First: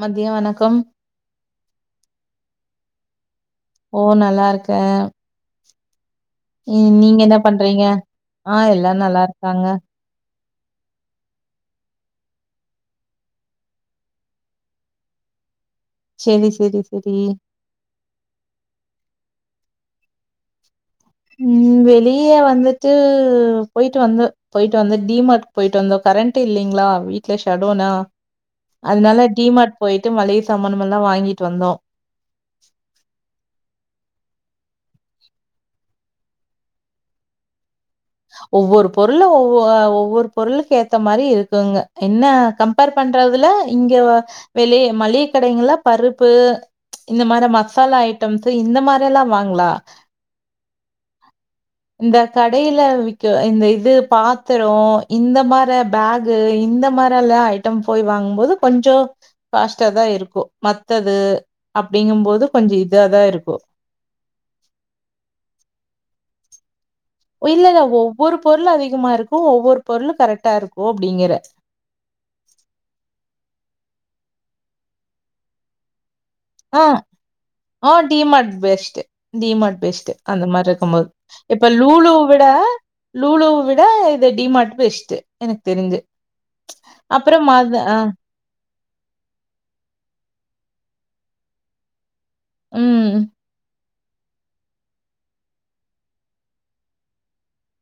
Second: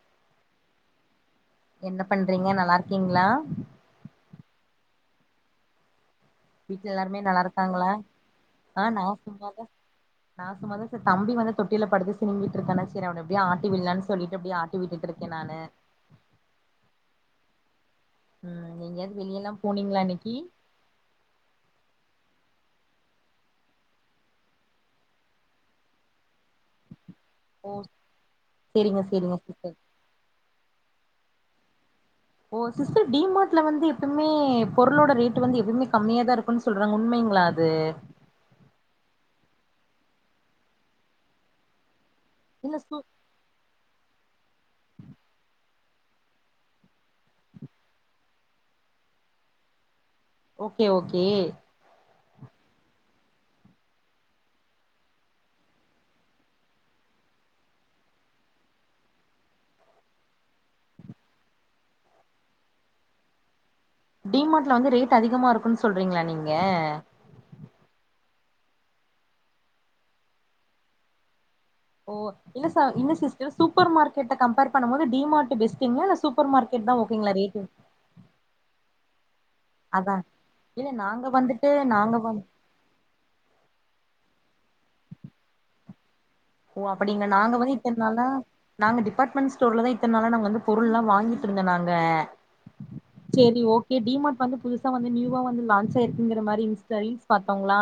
மத்திய வணக்கம் என்ன பண்றீங்க நல்லா இருக்கீங்களா ஓ நல்லா இருக்கே வீட்ல ம் நீங்க எல்லாருமே என்ன நல்லா பண்றீங்க இருக்காங்களா ஆ எல்லாரு நா நல்லா சும்மாதா இருக்காங்க நா சும்மாத சார் தம்பி வந்து தொட்டில படுத்து சுனும்மிட்டு இருக்கானா செரி அவன அப்டியே ஆட்டி விடலான்னு சொல்லிட்டு அப்டியே ஆட்டி விட்டுட்ருக்கே நானு சேரி சேரி சேரி ம் எங்கயாவது வெளியல்லா போனீங்களா இன்னைக்கி ம் வெளிய வந்துட்டு போயிட்டு வந்தே போயிட்டு வந்த டிமார்ட் போயிட்டு வந்த கரண்ட் இல்லலைங்களா வீ ட்ல ஓ ஷடவ்னா சேரிங்க அதனால சேரிங்க சிஸ்டர் டிமார்ட் போயிட்டு மள்ளிக சாமானமல்லா வாங்கிட்டு வந்தோ மே பொருளோட ரேட்டு வந்து எப்பவுமே கம்மியா தா இருக்குன்னு சொல்றாங்க உண்மைங்களா அது ஒவ்வொரு பொருள ஒவ்வொ ஒவ்வொரு பொருளுக்கேத்த மாரி இருக்குங்க என்ன இல்ல கம்பேர் சு பண்றதுல இங்க வெளிய மளிக கடைகள்ள பருப்பு இந்த மாரி மசாலா ஐட்டம்ஸ் இந்த மாரி எல்லா வாங்ளா ஓகே ஓகே லா விக்க இந்த இது பாத்திரோ இந்த மார பேகு இந்த மாரலா ஐட்டம் போய் வாங்கும்போது கொஞ்சோ காஸ்ட்டாதா இருக்கு மத்தது அப்டிங்கும்போது கொஞ்சோ இதாதா இருக்கு டிமார்ட்ல வந்து ரேட் அதிகமா இருக்குன் சொல்றீங்களா நீங்க இல்ல இல்ல ஒவ்வொரு பொருளு அதிகமா இருக்கு ஒவ்வொரு பொருளு கரெக்டா இருக்கு அப்டிங்குற ஓ இல்ல சா இல்ல சிஸ்டர் சூப்பர் மார்க்கெட்ட கம்பேர் பண்ணும் போது டி மார்ட் பெஸ்ட்ங்களா? இல்ல சூப் பர் ஆ, மார்க்கெட்தா ஓங்களா ரே ஆ டி மார்ட் பெஸ்ட் டிமார்ட் அதா பெஸ்ட் அந்த மாரி இல்ல இருக்கும்போது நாங்க வந்துட்டு இப்ப லூலு நாங்க வந் விட ஆ லூலு விட இந்த டிமார்ட் பெஸ்ட் எனக்கு தெரிஞ்சு ஓ அப்படிங்க அப்புறம் நாங்க மத வந்து இப்ப ஆ, என்னன்னா நாங்க டிபார்ட்மெண்ட் ஸ்டோர்ல தா இத்தன் நாளா நாங்க வந்து பொருள்லா வாங்கிட்ருந்த நாங்க ம். சேரி ஓ கே டி மார்ட் வந்து புதுசா வந்து நியூவா வந்து லான்ச் ஆயிருக்குங்கிற மாறி இன்ஸ்டா ரீல்ஸ் பாத்தோங்களா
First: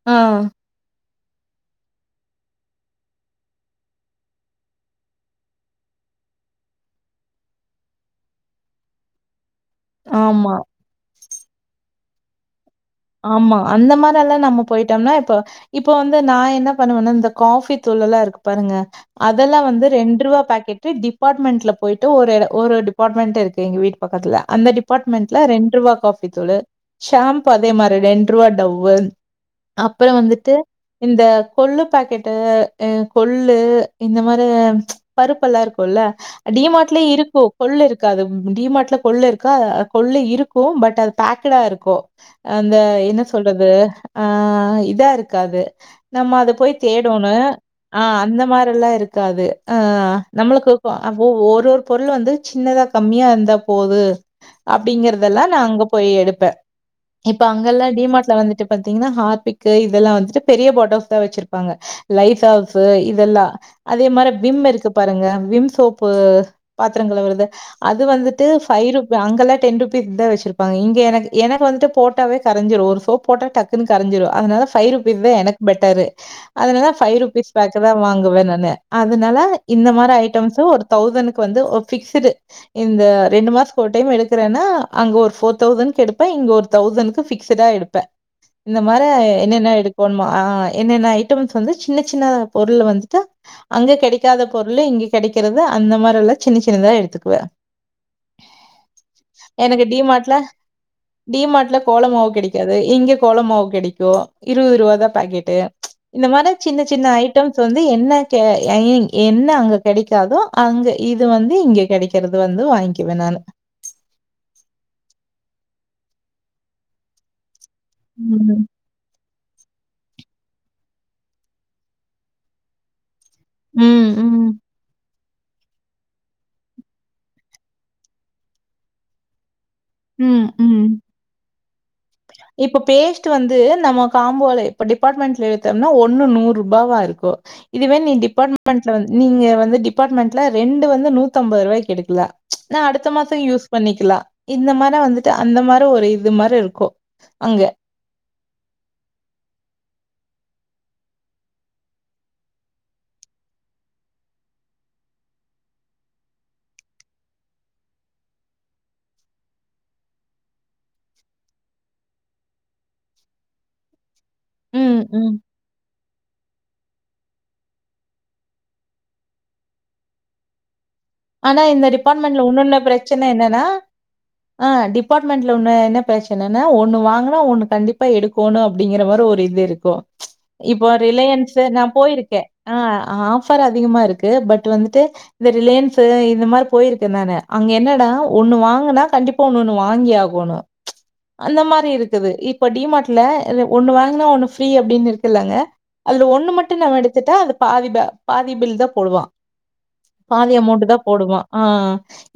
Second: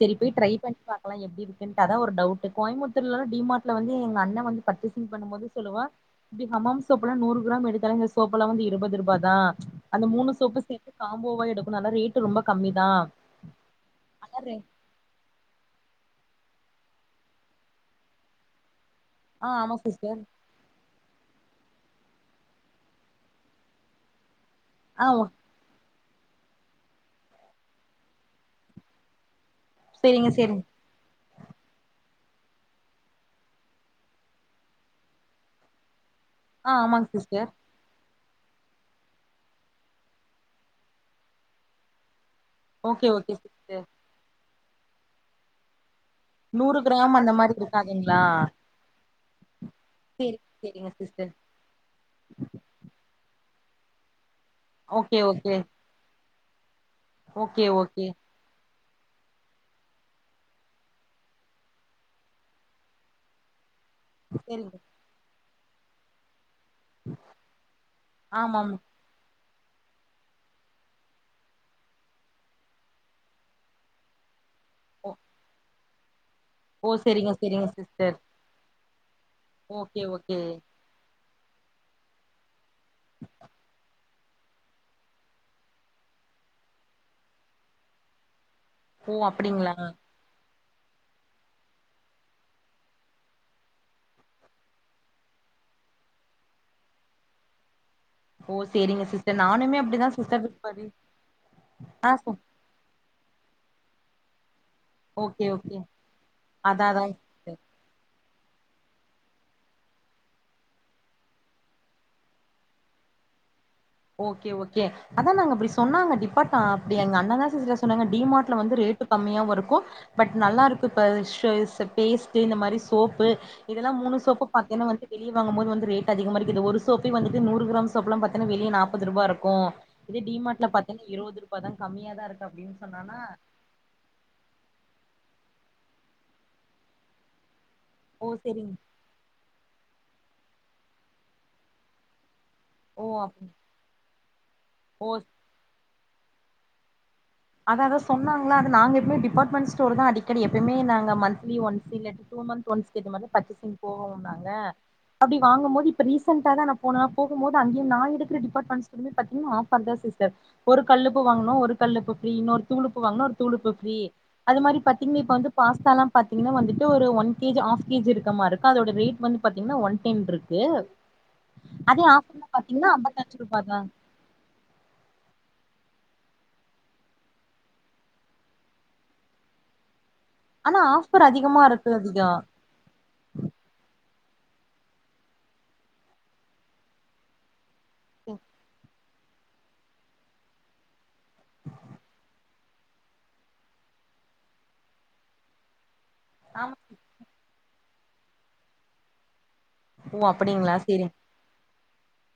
செரி ஆ, போய் ட்ரை பண்ணி பாக்கலா எப்டி இருக்குன்ட்டு அதா ஒரு டவுட்டு கோயம்புத்தூர்லலா டிமார்ட்ல வந்து எங்க அண்ண வந்து பர்ச்சேசிங் பண்ணும் போது சொல்லுவா இங்கெ ஹமாம் சோப்புலா நூறு கிராம் எடுத்தாலே இந்த சோப்பெல்லா வந்து இருபது ரூபா தா அந்த மூணு ஆமா. சோப்பு சேத்து காம்போவா எடுக்குறனால ரேட்டு ரொம்ப கம்மி தா ஆமா அந்த மாரெல்லா நம்ம போயிட்டம்னா இப்ப இப்ப வந் தா நா என்ன பண்ணுவனா இந்த காஃபி தூளெல்லா இருக்கு பாருங்க ஆ அதெல்லா ஆமா வந்து சிஸ்டர் ரெண்ட் ரூவா பாக்கெட்டு டிப் ப்பார்ட்மெண்ட்ல போயிட்டு ஒரேரு ஒரு டிபார்ட்மெண்ட் இருக்கு எங்க வீட்டு பக்கத்துல அந்த ஆ ஓ டிபார்ட்மெண்ட்ல ரெண்ட் ரூவா காஃபி தூளு ஷாம்பு அதே மாரி ரெண்டு ரூவா டவ்வு அப்பற செரிங்க வந்துட்டு செரிங்க இந்த கொள்ளு பாக்கெட்டு அ கொள்ளு இந்த மாரி பருப்பெல்லா இருக்குல்ல டி ஆ மார்ட்லயே ஆமாங்க சிஸ்டர் இருக்கு கொள்ளு இருக் காது டி மார்ட்ல கொள்ளு இருக்கா கொள்ளு இருக்கு பட் அது பேக்குடா இருக்கு அந்த ஓகே என்ன ஓகே சொல்றது சிஸ்டர் ஆ இதாருக்காது நம்ம அத நூறு போய் கிராம் அந்த தேடோனு மாரி ஆ இருக்காதுங்களா அந்த மாரெல்லா இருக் க்காது ஆ சேரி நம்மளுக்கு சேரிங்க இருக்கு அப்டியே சிஸ்டர் ஒரு ஒரு பொருளு வந்து சின்னதா கம்மியா இருந்து தாபோது ஓகே அப்டிங்கிறதெல்லா ஓகே நா அங்க போய் எடுப்பே இப்ப ஓகே அங்கெல்லா ஓகே டிமார்ட்ல வந்துட்டு பாத்தீங்கனா ஹார்பிக்கு இதெல்லா வந்துட்டு பெரிய பாட்டல்ஸ் தா வெச்சிருப்பாங்க லைசால்சு இதெல்லா அதே மாரி விம் சேரிங்க இருக்கு பாருங்க விம் சோப்பு பாத்தரங்கழுவுறது அது வந்துட்டு ஆமாம் ஃபை ருபி அங்கலா டென் ருபீஸ்க்கு தா வெச்சிருப்பாங்க இங்கெ எனக்கு எனக்கு வந்துட்டு போட்டாவே கரஞ்சிரு ஒரு சோப் போட்டா டக்குன்னு கரஞ்சிரு அதனால ஓ ஃபைருபீஸ் தா எனக்கு பெட்டரு அதனால ஓ ஃபை சேரிங்க ருபீஸ் சேரிங்க பேக்கு தா சிஸ்டர் வாங்குவே நானு அதுனால இந்த ஓகே மாரி ஓகே ஐட்டம்ஸு ஒரு தௌசணுக் க்கு வந்து அ ஃபிக்சுடு இந்த ரெண்டு மாசத்துக்கு ஒரு டைம் எடுக்கிறேன்னா அங்க ஒரு ஃபோர் தௌசண்க்கு எடுப்பே இங்க ஒரு தௌஸணுக்கு ஃபிஸ்சடா எடுப்பே இந்த மொற ஓ என்னென்ன அப்டிங்களா எடுக்கணும்மா என்னென்ன ஐட்டம்ஸ் வந்து சின்ன சின்ன பொருளு வந்துட்டு அங்க கெடைக்காத பொருளு இங்க கெடைக்கிறது அந்த மாரெல்லா சின்ன சின்னதா எடுத்துக்குவே ஓ சேரிங்க சிஸ்டர் நானுமே அப்டிதா சிஸ்டர் பாதி டி மார்ட்ல கோல மாவு கெடைக்காது இங்கெ கோல மாவு கெடைக்கு இருவது ரூவா தா ஓகே பாக்கெட்டு ஓகே இந்த மார்தா சின்ன அதா சின்ன அதாங்க சிஸ்டர் ஐட்டம்ஸ் வந்து என்ன கே ஐ மீன் என்ன அங்க கெடைக்காதோ அங்க இது வந்து இங்க கெடைக்கிறது வந்து வாங்கிவே நா னு ஓகே ஓகே அதா நாங்க அப்டி சொன்னாங்க அப்டி இப்பத்தா அப்டி எங்க அண்ணதா சிஸ்டர் சொன்னாங்க டி மார்ட்ல ம். வந்து ரேட்டு கம்மியா வர் க்கு பட் நல்லா இருக்கு பல் ஸ்ட்ரைசர் பேஸ்ட்டு இந்த மாரி சோப்பு இதெல்லா ம், மூணு சோப்பு ம். பாத்தேன்னா வந்து வெளிய வாங்கம்போது வந்து ரேட்டு அதிகமா இருக்குது ஒரு சோப்பே வந்துட்டு நூறு கிராம் சோப்புலா பத்தீனா வெளிய நாப்பது ரூவாருக்கு இதே டி ம், மார்ட்ல ம். பாத்தனா இருவது ரூபா தா கம்மியா தா இருக் இப்ப பேஸ்ட்டு வந்து நம்ம காம்போல இப்ப டிபார்ட்மெண்ட் ட்ல எடுத்தம்னா ஒன்னு நூற்ரூபாவா இருக்கு இதுவே நீ ஓ செரிங் டிபார்ட்மெண்ட்ல வந் நீங்கெ வந்து டிபார்ட்மெண்ட்ல ரெண்டு வந்து நூத்தம்பது ரூவாய்க்கு எடுக்கலா நா ஓ அடுத்த மாச அப் யூஸ் பண்ணிக்குலா இந்த மார்லா ஓ வந்துட்டு அந்த மாரி ஒரு இது மாரி இருக்கு அதாதா சொன்னாங்ளா அது நாங்க எப்பமே டிபார்ட்மெண்ட் ஸ்டோரு தா அடிக் க்கடி எப்பயுமே நாங்க மந்த்லி ஒன்ஸு இல்லாட்டி டூ மந்த் ஒன்ஸுக்கு ஏத்த மாரிதா பர்ச்சேசிங் போவோ நாங்க அப்டி வாங்கம் போது இப்ப ரீசென்ட்டா தா நா போனே போகும் போது அங்கே நா எடுக்கிற டிபார்ட்மெண்ட் ஸ்டோர்லயுமே பாத்தீங்கனா ஆஃபர் தா சார் சார் ஒரு கல்லுப்பு வாங்குனா ஒரு கல்லுப்பு ஃப்ரீ இன்னொரு ஒரு தூளுப்பு வாங்குனா ஒரு தூள் உப்பு ஃப்ரீ அது மாரி ம், பாத்திங்னா ம். இப்ப வந்து பாஸ்தாலா பாத்தீங்னா வந்துட்டு டு ஒரு ஒன் கேஜி ஆஃப் கேஜி இருக்க மாருக்கு அதோட ரேட் வந்து பாத்தீங்னா ஒன் டென் இருக்கு ஆனா இந்த அதே டிபார்ட்மெண்ட்ல ஆஃபர்ல உன்னொன்னு பாத்தீங்கன்னா பிரச்சன அம்பத்தஞ்சு ரூபா என்னென்னா தா ஆ டிபார்ட்மெண்ட்ல ஒன்னு என்ன டாய்ச்சுனனா ஒன்னு வாங்கனா ஒன்னு கண்டிப்பா எடுக்கோணு அப்டிங்கிற மாரி ஒரு இது இருக்கூ ஆனா இப்போ ஆஃபர் ரிலையன்ஸ் அதிகமா நா இருக்கு அதிகோ போயிருக்கே ஆ ஆஃபர் அதிகமாருக் பட் வந்துட்டு இந்த ரிலேன்ஸ் இந்த மாரி போயிருக்கே நானு அங்க என்னடா ஒன்னு வாங்கனா கண்டிப்பா உன்னொன்னு வாங்கி ஆகணு அந்த மாரி இருக்குது இப்ப டி மார்ட்ல ஒன்னு வாங்குனா ஒன்னு ஃப்ரீ அப்டின் இருக்குல்லங்க அதுல ஒன்னு மட்டு நம்ம எடுத்துட்டா அது பாதி ப பாதிபில் தா போடுவா ஓ அப்படிங்களா ஸ் தா போடுவா ஆ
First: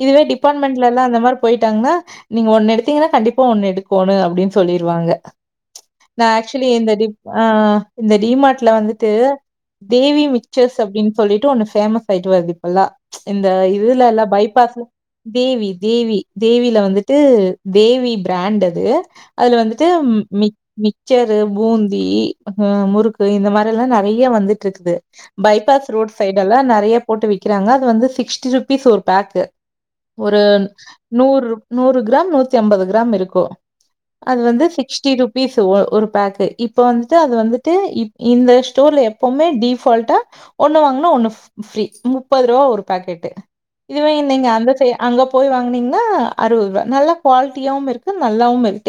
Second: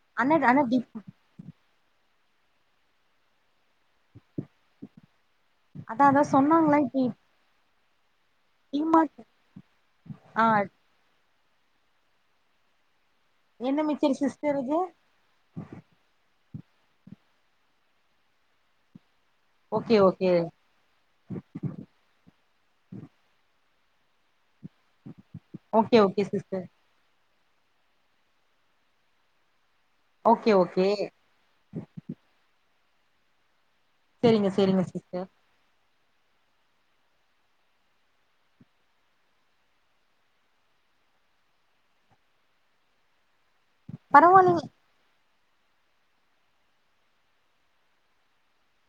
இதுவே ஆனா டி டிபார்ட்மெண்ட்லலா அந்த மாரி போயிட் டாங்னா நீங்க ஒன்னு எடுத்தீங்கனா கண்டிப்பா ஒன்னு எடுக்கோணு அப்டின் சொல்லிருவாங்க அதா அதா நா ஆக்சுலி சொன்னாங்களா இந்த இப்ப டிப் ஆ இந்த டி மார்ட்ல வந்துட்டு தேவி ஆ மிச்சர்ஸ் அப்டின் சொல்லிட்டு ஒன்னு ஃபேமஸ் ஆயிட்டு வர்து இப்பல்லா இந்த என்ன மிச்சர் இதுலல்லா சிஸ்டர் இது பைபாஸ்ல தேவி தேவி தேவில வந்துட்டு தேவி ப்ராண்ட் அது அதுல வந்துட்டு ஓகே ஓகே மி மிக்சரு பூந்தி ஹ முறுக்கு இந்த மா எல்லாம் நறைய வந்துட்ருக்குது bypass okay road okay sister சைடெல்லா நறைய போட்டு விக்கிறாங்க அது வந்து சிக்ஸ்டி ருபீஸ் ஒரு பேக்கு ஒரு ஓகே ஓகே நூற் நூறு கிராம் நூத்தி அம்பது ஸாம் இருக்கூ அது செரிங்க வந்து செரிங்க சிக்ஸ்டி சிஸ்டர் ருபீஸ் ஒ ஒரு பேக்கு இப்ப வந்துட்டு அது வந்துட்டு இ இந்த ஸ்டோர்ல எப்பவுமே டிஃபால்டா ஒன்னு வாங்குனா ஒன்னு ஃப் ஃப்ரீ முப்பது ரூபா ஒரு பாக்கெட்டு இதுவே நீங்க பரவாயில்லைங்க அந்த சை அங்கப் போய் வாங்குனீங்னா அறுபது ரூபா நல்லா குவாலிட்டியாவுமிருக்கு நல்லாவுமிருக்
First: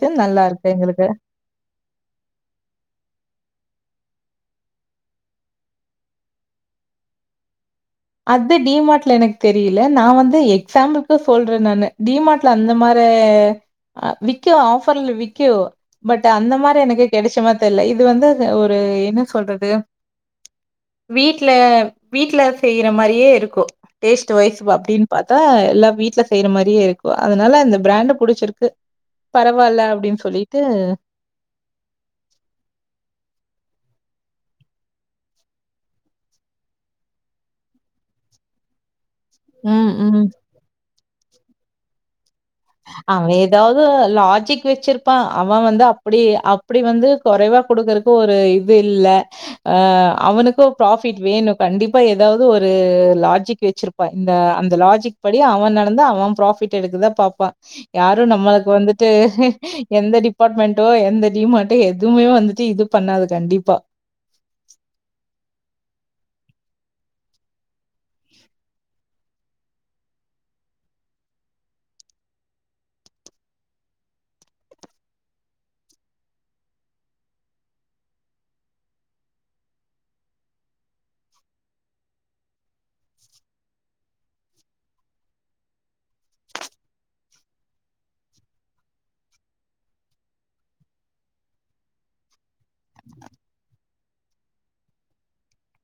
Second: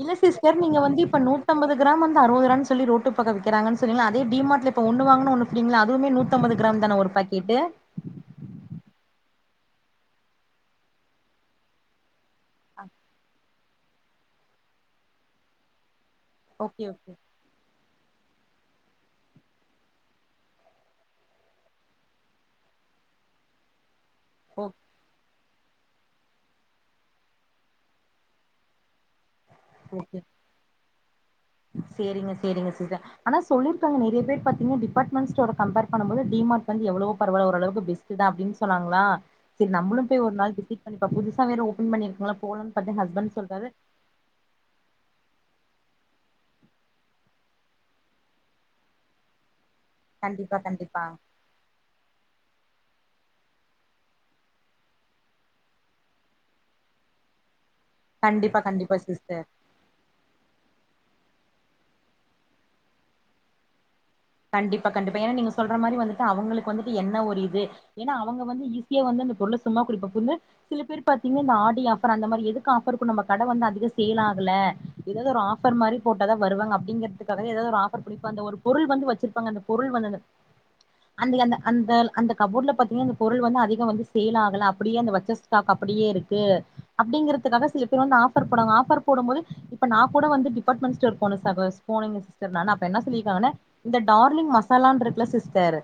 இல்ல சிஸ்டர் நீங்க வந்து இப்ப நூத்தம்பது கிராம் வந்து அறுபதுரூவான் சொல்லி ரோட்டு பக்கோ விக்கிறாங்கன் செரிங்களா அதே டிமார்ட்ல இப்ப ஒன்னு வாங்குனா ஒன்னு ஃப்ரிங்களா அதுமே நூத்தம்பது கிராம் தான ஒரு பாக்கெட்டு அது டி மார்ட்ல எனக்கு தெரியல நா வந்து எக்ஸாம்பில்கு சொல்றே நானு டி மார்ட் ல அந்த மாரே விக்கியூ ஆஃபர்ல விக்கியூ பட் அந்த மாரி ஓகே எனக்கு ஓகே கெடைச்சமா தெர்ல இத் து வந்து ஒரு என்ன சொல்றது வீட்ல வீட்ல செய்ற மாரியே இருக்கூ டேஸ்ட் வைஸ் ஓகே அப்டின் பாத் தா எல்லா வீட்ல செய்ற மாரியே இருக்கூ அதனால அந்த பிராண்டு புடிச்சிருக்கு பரவால்ல அப்டின் சொல்லிட்டு செரிங்க செரிங்க சீச ஆனா சொல்லிருக்காங்க நறைய பேர் பாத்தீங்னா டிபார்ட்மெண்ட் ஸ்டோர கம்பேர் பண்ணும் போது டி மார்ட் வந்து எவ்ளவோ பரவால்ல ஓரளவுக் பெஸ்ட்டு தா அப்டின் சொன்னாங்களா செரி ம் நம்மளு போய் ம் ஒரு நாள் விசிட் பண்ணி பாப் புதுசா வேற ஓபன் பண்ணிருக்கல அவுங் எதாவ்து லாஜிக் வச்சிருப்பா அவ வந்து அப்டி அப்டி வந்து கொறைவா குடுக்குறக்கு ஒரு இது இல்ல ஆஹ கண்டிப்பா அவனுக்கூ கண்டிப்பா ப்ராஃபிட் வேணு கண்டிப்பா எதாவ் கு ஒரு லாஜிக் வச்சிருப்பா இந்த அந்த லாஜிக் படி அவ நடந்து அவ ப்ராஃபிட் எடுக்கதா பாப்பா யாரு கண்டிப்பா நமளுக் கண்டிப்பா வந்துட்டு சிஸ்டர் எந்த டிபார்ட்மெண்டோ எந்த டி மார்ட்டூ எதுவுமே வந்துட்டு இது பண்ணாது கண்டிப்பா கண்டிப்பா கண்டிப்பா ஏனா நீங்க சொல்ற மாதிரி வந்துட்டு அவங்களுக்கு வந்துட்டு என்ன ஒரு இது ஏனா அவங்க வந்து ஈஸியா வந்து இந்த பொருள சும்மா குடிப்ப சொல்ல சில பேர் பாத்தீங்க இந்த ஆடி ஆஃபர் அந்த மாரி எதுக்கு ஆஃபருக்கூ நம்ம கட வந்து அதிக சேலா ஆகல எதாவ்து ஒரு ஆஃபர் மாரி போட்டா தா வருவாங்க அப்டிங்கிறதுக்காக எதாவ்து ஒரு ஆஃபர் பிடிப்ப அந்த ஒரு பொருள் வந்து வச் சிருப்பாங்க அந்த பொருள் வந்து அத அந்த எந்த அந்த அந்த கபோர்ட்ல பாத்தீங்னா பொருள் வந்து அதிகோ வந்து சேல் ஆகல அப்டியே அந்த வச்ச ஸ்டாக் அப் ப்டியே இருக்கு அப்டிங்கிறதுக்காக சில பேர் வந்து ஆஃபர் போடுவாங்க ஆஃபர் போடும் போது இப்ப நா கூட வந்து டிபட் மெண்ட் ஸ்டோர் போனே சகோ போனேங்க சிஸ்டர் நானு அப்ப என்ன சொல்லிருக்காங்கனா இந்த டார்லிங் மசாலான்ட்ருக்குல சிஸ்டர்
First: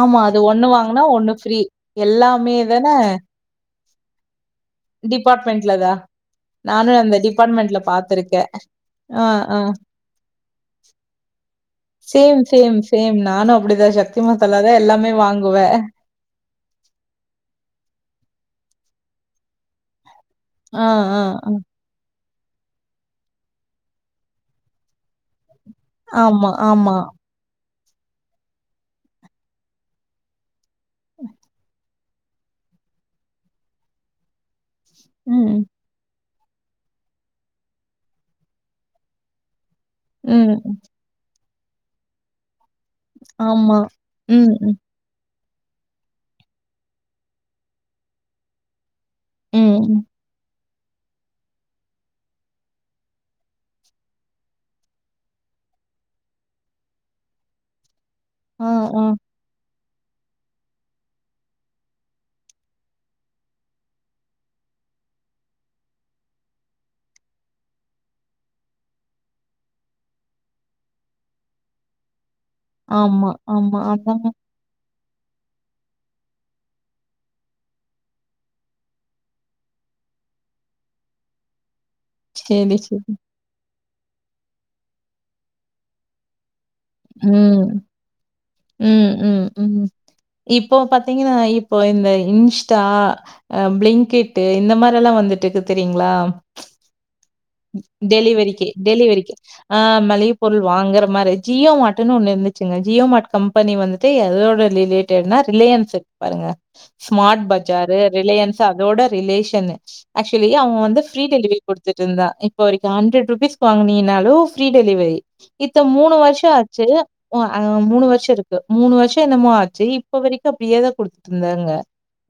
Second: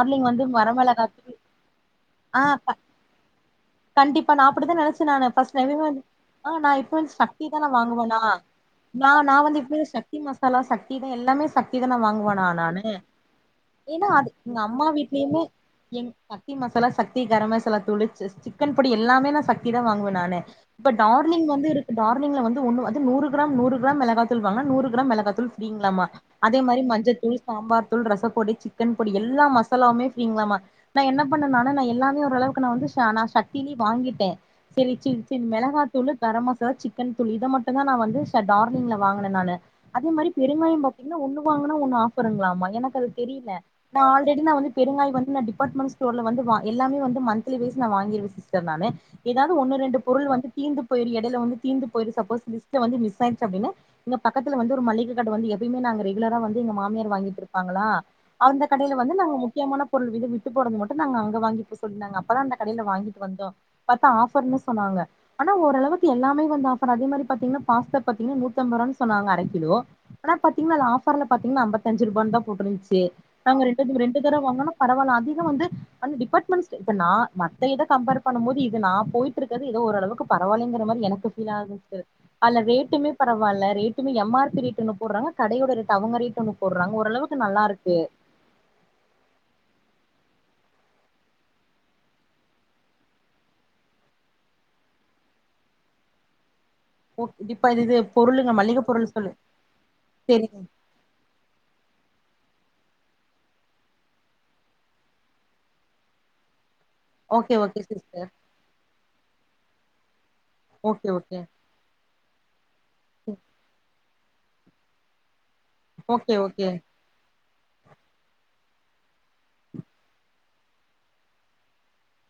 ஆமா அது வந்து ஒன்னு வாங்குனா ஒன்னு வரமிளகாத்தூள் ஃப்ரீ எல்லாமே தானே ப நா அப்டிதா நெனைச்ச நானு ஃபஸ்ட் நெஜமா டிபார்ட்மெண்ட்லதா அது ஆ நா நானும் இப்பந் அந்த சக்தி தானே டிபார்ட்மெண்ட்ல வாங்குவே நா பாத்திருக்கேன் நா ஆ நா ஆ வந்து எப்பமே சக்தி மசாலா சக்தி தா எல்லாமே சக்தி தா நா சேம் வாங்குவேனா சேம் நானு சேம் நானும் அப்படிதான் ஏன்னா சக்தி அது மசாலா எங்க தான் அம்மா எல்லாமே வீடலயுமே வாங்குவேன் எங் சக்தி மசாலா சக்தி கரம் மசாலா தூளு சி சிக்கன் பொடி எல்லாமே நா சக்தி தா வாங்குவே நானு ஆ இப்ப ஆ டார்லிங் ஆ வந்து இருக்கு டா ர்லிங்கல ஒன்னு வாங் வந்து நூறு கிராம் நூறு கிராம் மெளகா தூள் வாங்குனா நூறு கிராம் மெளகா தூள் டிங்ளாமா ஆமா அதே மாரி ஆமா மஞ்சத் சாம்பார் தூள் ரசப்பொடி சிக்கன் பொடி எல்லா மசாலாமே ஃபிரீங்கலாமா நா என்ன பண்ண நானு நா எல்லாமே [unintelligible] ஓரளவுக்கு நா வந்து நா சக்திலி வாங்கிட்டே செரி சின் சின் ம் மெளகாத்துளு கர மசாலா சிக்கன் துளு இத மட்டுதா நா வந்து ச டார்லிங்க்ல வாங்குன நானு அதே மாரி ம் பெருங்காயோ பாத்தீங்ன்னா ஒண்ணு வாங்குனா ஒன்னு ஆஃபருங்களாமா எனக் அது தெரில ஆமா நா ஆல்ரெடி நா ம் வந்து ம் பெருங்காயோவந்து நா டி டிபார்ட்மெண்ட் ஸ்டோர்ல வந்து வ எல்லாமே வந்து மந்த்லி வைஸ் நா வாங்கிருவே சிஸ்டர் நானு ஏதாவது ம் ஒன்னு ரெண்டு ம். பொருள் வந்து தீந்து இப்பே எடையில வந்து தீர்ந்து போயிடுச்சு அப்போ மிஸ் லிஸ்ட்ல வந்து மிஸ்சாயிடுச்சு அப்டின்னா பக்கத்துல வந்து ஒரு மல்லிகை கட வந்து எப்பயிமே நாங்க ரெகுலரா வந்து எங்க மாமியார் வாங்கிட்டு இருப்பாங்களா அந்த ஆ கடையில ஆ வந்து நாங்க முக்கியமான பொருள் கிளு விட்டு போனது மட்டு நாங்க அங்க வாங்கிக்க சொன்னாங்க அப்பதா அந்த கடையில வாங்கிட்டு வந்தோ பாத்தா ஆஃபர்னு சொன்னாக ங்க ஆனா ஓரளவுக்கு எல்லாமே வந்து ஆஃபர் அதே மாரி பாத்தீங்ன்னா பாஸ்தா பாத்தீங்ன்னா நூத்தம்பதுரூவா சொன்னாங்க அரை கிலோ ஆனா பாத்தீங்ன்னா ஆஃபர்ல பாத்தீங்ன்னா ஆம்பத்தஞ்சு ரூவா தா போட்டுருந்துச்சு ஆமா நாங்க ஆமா ரெண்ட் ரெண்டு அதாங்க தரவ வாங்குனோ பரவல அதிகோ வந்து அந்த டிபார்ட்மெண்ட் ஸ்ட் இப்ப நா மத்த இத கம்பேர் பண்ணும் போது இது நா போய்ட்டுருக்கது ஓரளவுக்கு பரவால்லைங்கர மாரி எனக்கு பீலாகுது ட்டு அதுல சரி ரேட்டுமே சரி பரவால்ல ரேட்டுமே எம் ஆர் பி ரேட் ன்னு போடுறாங்க கடையோட ரேட் அவங்க ரேடோன்னு போடுறாங்க போடுறாங்க ஓரளவுக்கு ம் நல்லாருக்கு ம் ம் ம் இப்போ பாத்தீங்ன்னா இப்போ இந்த இன்ஸ்டா அ பிளிங்கெட்டு இந்த மார்லா வந்துட் துக்கு தெரியீங்ளா இப்ப இது இது பொருளுங்க டெலிவரிக்கி மளிகை பொருள் சொல்லு டெலிவரிக்கி ஆ மளிக சரிங்க பொருள் வாங்கற மாரி ஜியோ மாட்டுனு ஒண்ணு இருந்து ஜியோ ஜியோமார்ட் கம்பெனி வந்துட்டு எதோட ரிலேட்டடுனா ரிலையன்ஸ் இருக்கு பாருங்க smart okay okay பஜாரு sister Reliance அதோட ரிலேஷனு ஆக்சுவலி அவங்க வந்து ஓகே ஃப்ரீ ஓகே டெலிவரி கொடுத்துட்டுருந்தா இப்ப வரைக்கு ஹண்ரேட் ருபீஸ் வாங்குனிங் னாலு ஃப்ரீ டெலிவரி இப்போ மூணு ஓகே வருஷோ ஓகே ஆச்சு அ ஆ மூணு வருஷோ இருக்கு மூணு வருஷோ என்னமோ ஆச்சு இப்ப வரைக்கு அப்டியே தா குடுத்துட்டுருந்தாங்க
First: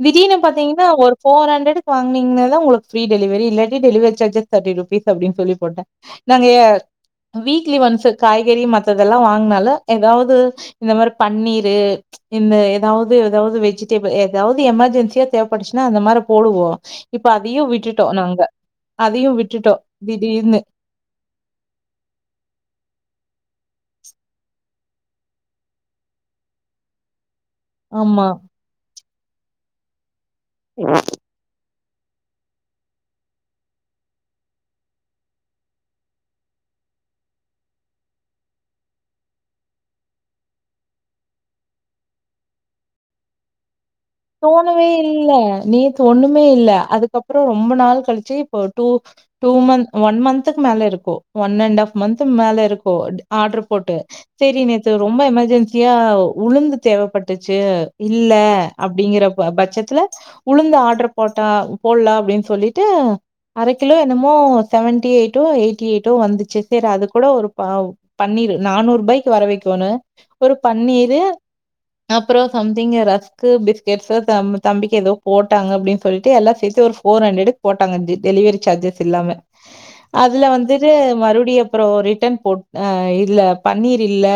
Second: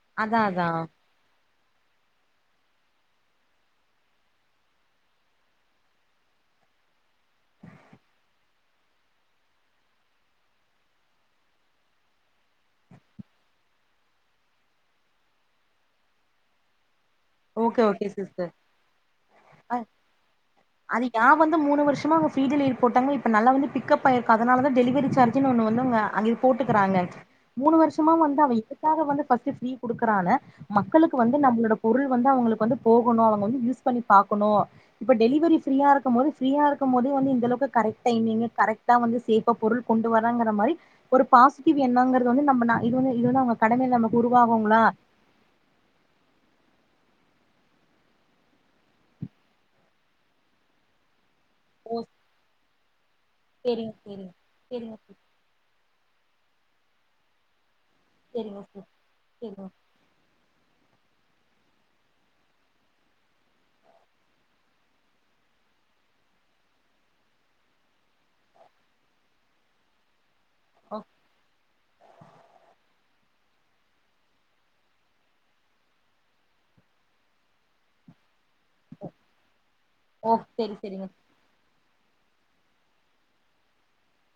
திடீர்னு அதா அதா பாத்தீங்ன்னா ஒரு ஃபோர் ஹண்ட்ரேடு துக் வாங்குனீங்கன்னாதா உங்களுக்கு ஃப்ரீ டெலிவரி இல்லாட்டி டெலிவரி ஜார்ஜஸ் தேட்டி ருபீஸ் அப்டின்னு சொல்லி போட்டே நாங்க எ வீக்லி ஒன்ஸு காய்கறி மத்ததெல்லா வாங்குனாலு ஏதாவது இந்த மாரி பன்னீரு இந்த ஏதாவது ஏதாவது வெஜிடேபிள் ஏதாவது எமர்ஜென்சியா தேவப்படுச்சுன்னா அந்த மாதிரி போடுவோ இப்ப அதையு ஓகே விட்டுட்டோ ஓகே நாங்க சிஸ்டர் அதையு அ விட்டுட்டோ திடீர்னு அது நா வந்து மூணு வருஷமா அவங்க ஃப்ரீ டெலிவரி போட்டாங்க இப்ப நல்லா வந்துட் பிக்கப் ஆயிருக்கு அதனாலதா டெலிவரி சார்ஜுன்னு ஒண்ணு வந்து அவங்க அங்கேயே போட்டுக்கறாங்க மூணு வருஷமா ஆமா வந்து அவே இதுக்காக வந்து ஃபர்ஸ்ட் பிரீ குடுக்கறாள மக்களுக்கு வந்து நம்பளோட பொருள் வந்து அவுங்களுக்கு வந்து போகணு அவங்க வந்து யூஸ் பண்ணி பாக்கணு இப்ப டெலிவரி ஃப்ரீயா இருக்கும் போது பிரீயா இருக்க க்கும் போது வந்து இந்த அளவுக்கு கரெக்ட் டைமிங் கரெக்டா வந்து சேஃப்பா பொருள் கொண்டு வரங்கற மாரி ஒரு பாசிட்டிவு எண்ணோங்கறது வந்து நம்ம நா இது வந்து இது வந்து அவங்க கடமையில நம்ப தோணவே இல்ல நேத்து ஒண்ணுமே இல்ல அதுக்கப்புறோ ரொம்ப நாள் கழிச்சு இப்ப டூ டூ மன்த் ஒன் மன்த்துக்கு மேல இருக்கு ஒன் அண்ட் ஹாப் ஓ மன்த் மேலருக்கு ஆர்டரு செரிங்க போட்டு செரிங்க செரி நேத்து செரிங்க ரொம்ப சிஸ் எமர்ஜென்சியா உளுந்து தேவப்பட்டுச்சு இல்ல செரிங்க சிஸ் அப்டிங்கற பல செரிங்க பட்சத்துல உளுந்து ஆர்டர் போட்டா போலா அப்டின்னு சொல்லிட்டு அரை கிலோ என்னமோ seventy eight o' to eighty eighty வந்துச்சு செரி அது கூட ஒரு ப பன்னீரு நானூறு ரூபாய்க்கு வர வெக்கியுவணு ஒரு ஓ பன்னீரு அப்புறோ சம்திங் ர க்கு பிஸ்கேட்ஸ்சு தம்பிக்கு ஏதோ போட்டாங்க அப்டின்னு சொல்லிட்டு எல்லா சேத்து ஒரு ஃபோர் ஹண்ட்ரேடு போட்டாங்க அஞ்சு டெலிவரி சார்ஜஸ் இல்லாம ஓ அதுல செரி வந்துட்டு செரிங்க மறுபடியு அப்றோ ரிட்டன் போ இல்ல பண்ணீர் இல்ல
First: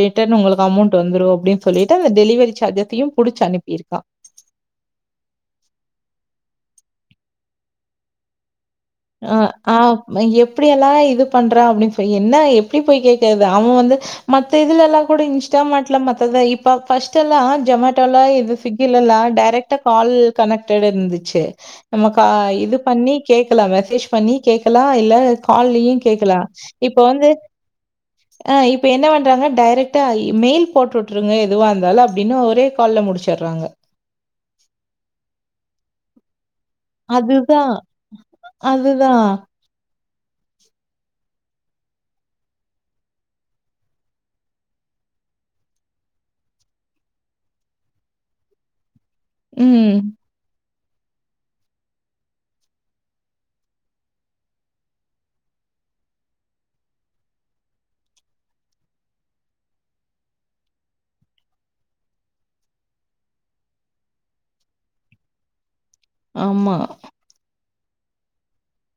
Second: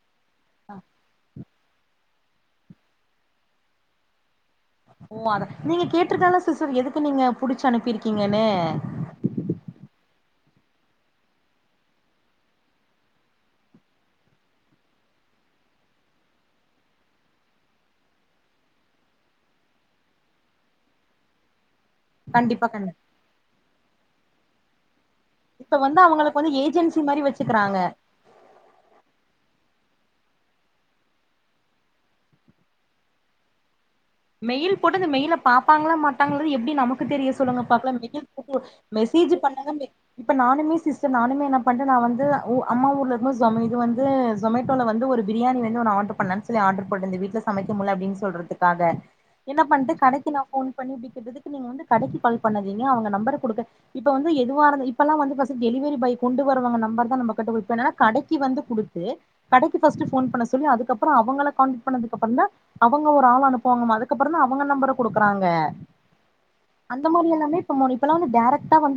ரிட்டர்ன் உங்களுக்கு அமௌண்ட் வந்துரு அப்டின் சொல்லிட்டு அந்த டெலிவரி சார்ஜஸ்ஸயும் புடுச்சு அனுப்பிருக்கா ஓ அதா நீங்க கேட்டிருக்கலால்ல சிஸ்டர் எதுக்கு நீங்க புடுச்சு அனுப்பிருக்கீங்கனு ஆ ஆ எப்டி எல்லா இது பண்றான் அப்டின் என்ன எப்டி போய் கேக்கறது அவன் வந்து மத்த இதுல எல்லா கூட இன்ஸ்டா மாட்ல மத்தத இப்ப ஃபர்ஸ்ட் எல்லா ஜமேட்டோ எல்லா இது ஸ்விக்கி லலெல்லா டைரக்ட்டா கால் கனெக்ட்டடு இருந்துச்சு நமக்கு கண்டிப்பா இது கண்டிப்பா பண்ணி கேக்கலா மெசேஜ் பண்ணி கேக்கலா இல்ல இப்ப கால்யு வந்து கேட்கலா அவங்களுக்கு வந்து இப்ப ஏஜென்சி மாரி வந்து வச்சுக்கிறாங்க ஆ இப்ப என்ன வண்றாங்க டைரெ ட்ட மெயில் போட்டு விட்டுருங்க எதுவா இந்தாலு அப்டினு ஒரே கால்ல முடிச்சிடறாங்க மெயில் போட்டு அந்த மெயில பாப்பாங்ளா மாட்டாங்களா எ ப்டி நமக்கு தெரியு சொல்லுங்க அதுதான், பாக்கலா மெயில் போட்டு அதுதான். மெசேஜ் பண்ணங்க இப்ப நானுமே சிஸ்டர் நானுமே என்ன பண்ட்டு நா வந்து ஊ அம்மா ஊர்ல இருக்கும்போது சொமே இது வந்து ஜொமேட்டோல வந்து ஒரு பிரியாணி வந்து ஒன்னு ஆர்டர் பண்லா சொல்லி ஆர்டர் போட்டிருந்த வீட்ல சமைக்க முடில அப்டின்னு சொல்றதுக்காக என்ன பண்ட்டு ம். கடைக்கு நா போன் பண்ணி இப்படி கேட்டதுக்கு நீங்க வந்து கடைக்கு கால் பண்ணாதீங்க அவுங்க நம்பர குடுக்க இப்ப வந்து எதுவா இப்பெல்லா பசங்க டெலி இவரு பை கொண்டு வருவங்க நம்பர்தா நம்மகிட்ட [unintelligible] இப்ப என்னனா கடைக்கு வந்து குடுத்து கடைக்கு ஃபர்ஸ்ட் ஃபோன் பண்ண சொல்லி அதுக்கப்பறோ அவுங்கள கண்டாக்ட் பண்ணதுக்கு அப்புறந்தா அவுங்க ஒரு ஆள் அனுப்புவாங்க அதுக்கப்பறந்தா அவுங்க நம்பர குடுக்கறாங்க ஆமா மோனி இப்பெல்லா வந்து டேரக்டா வந்து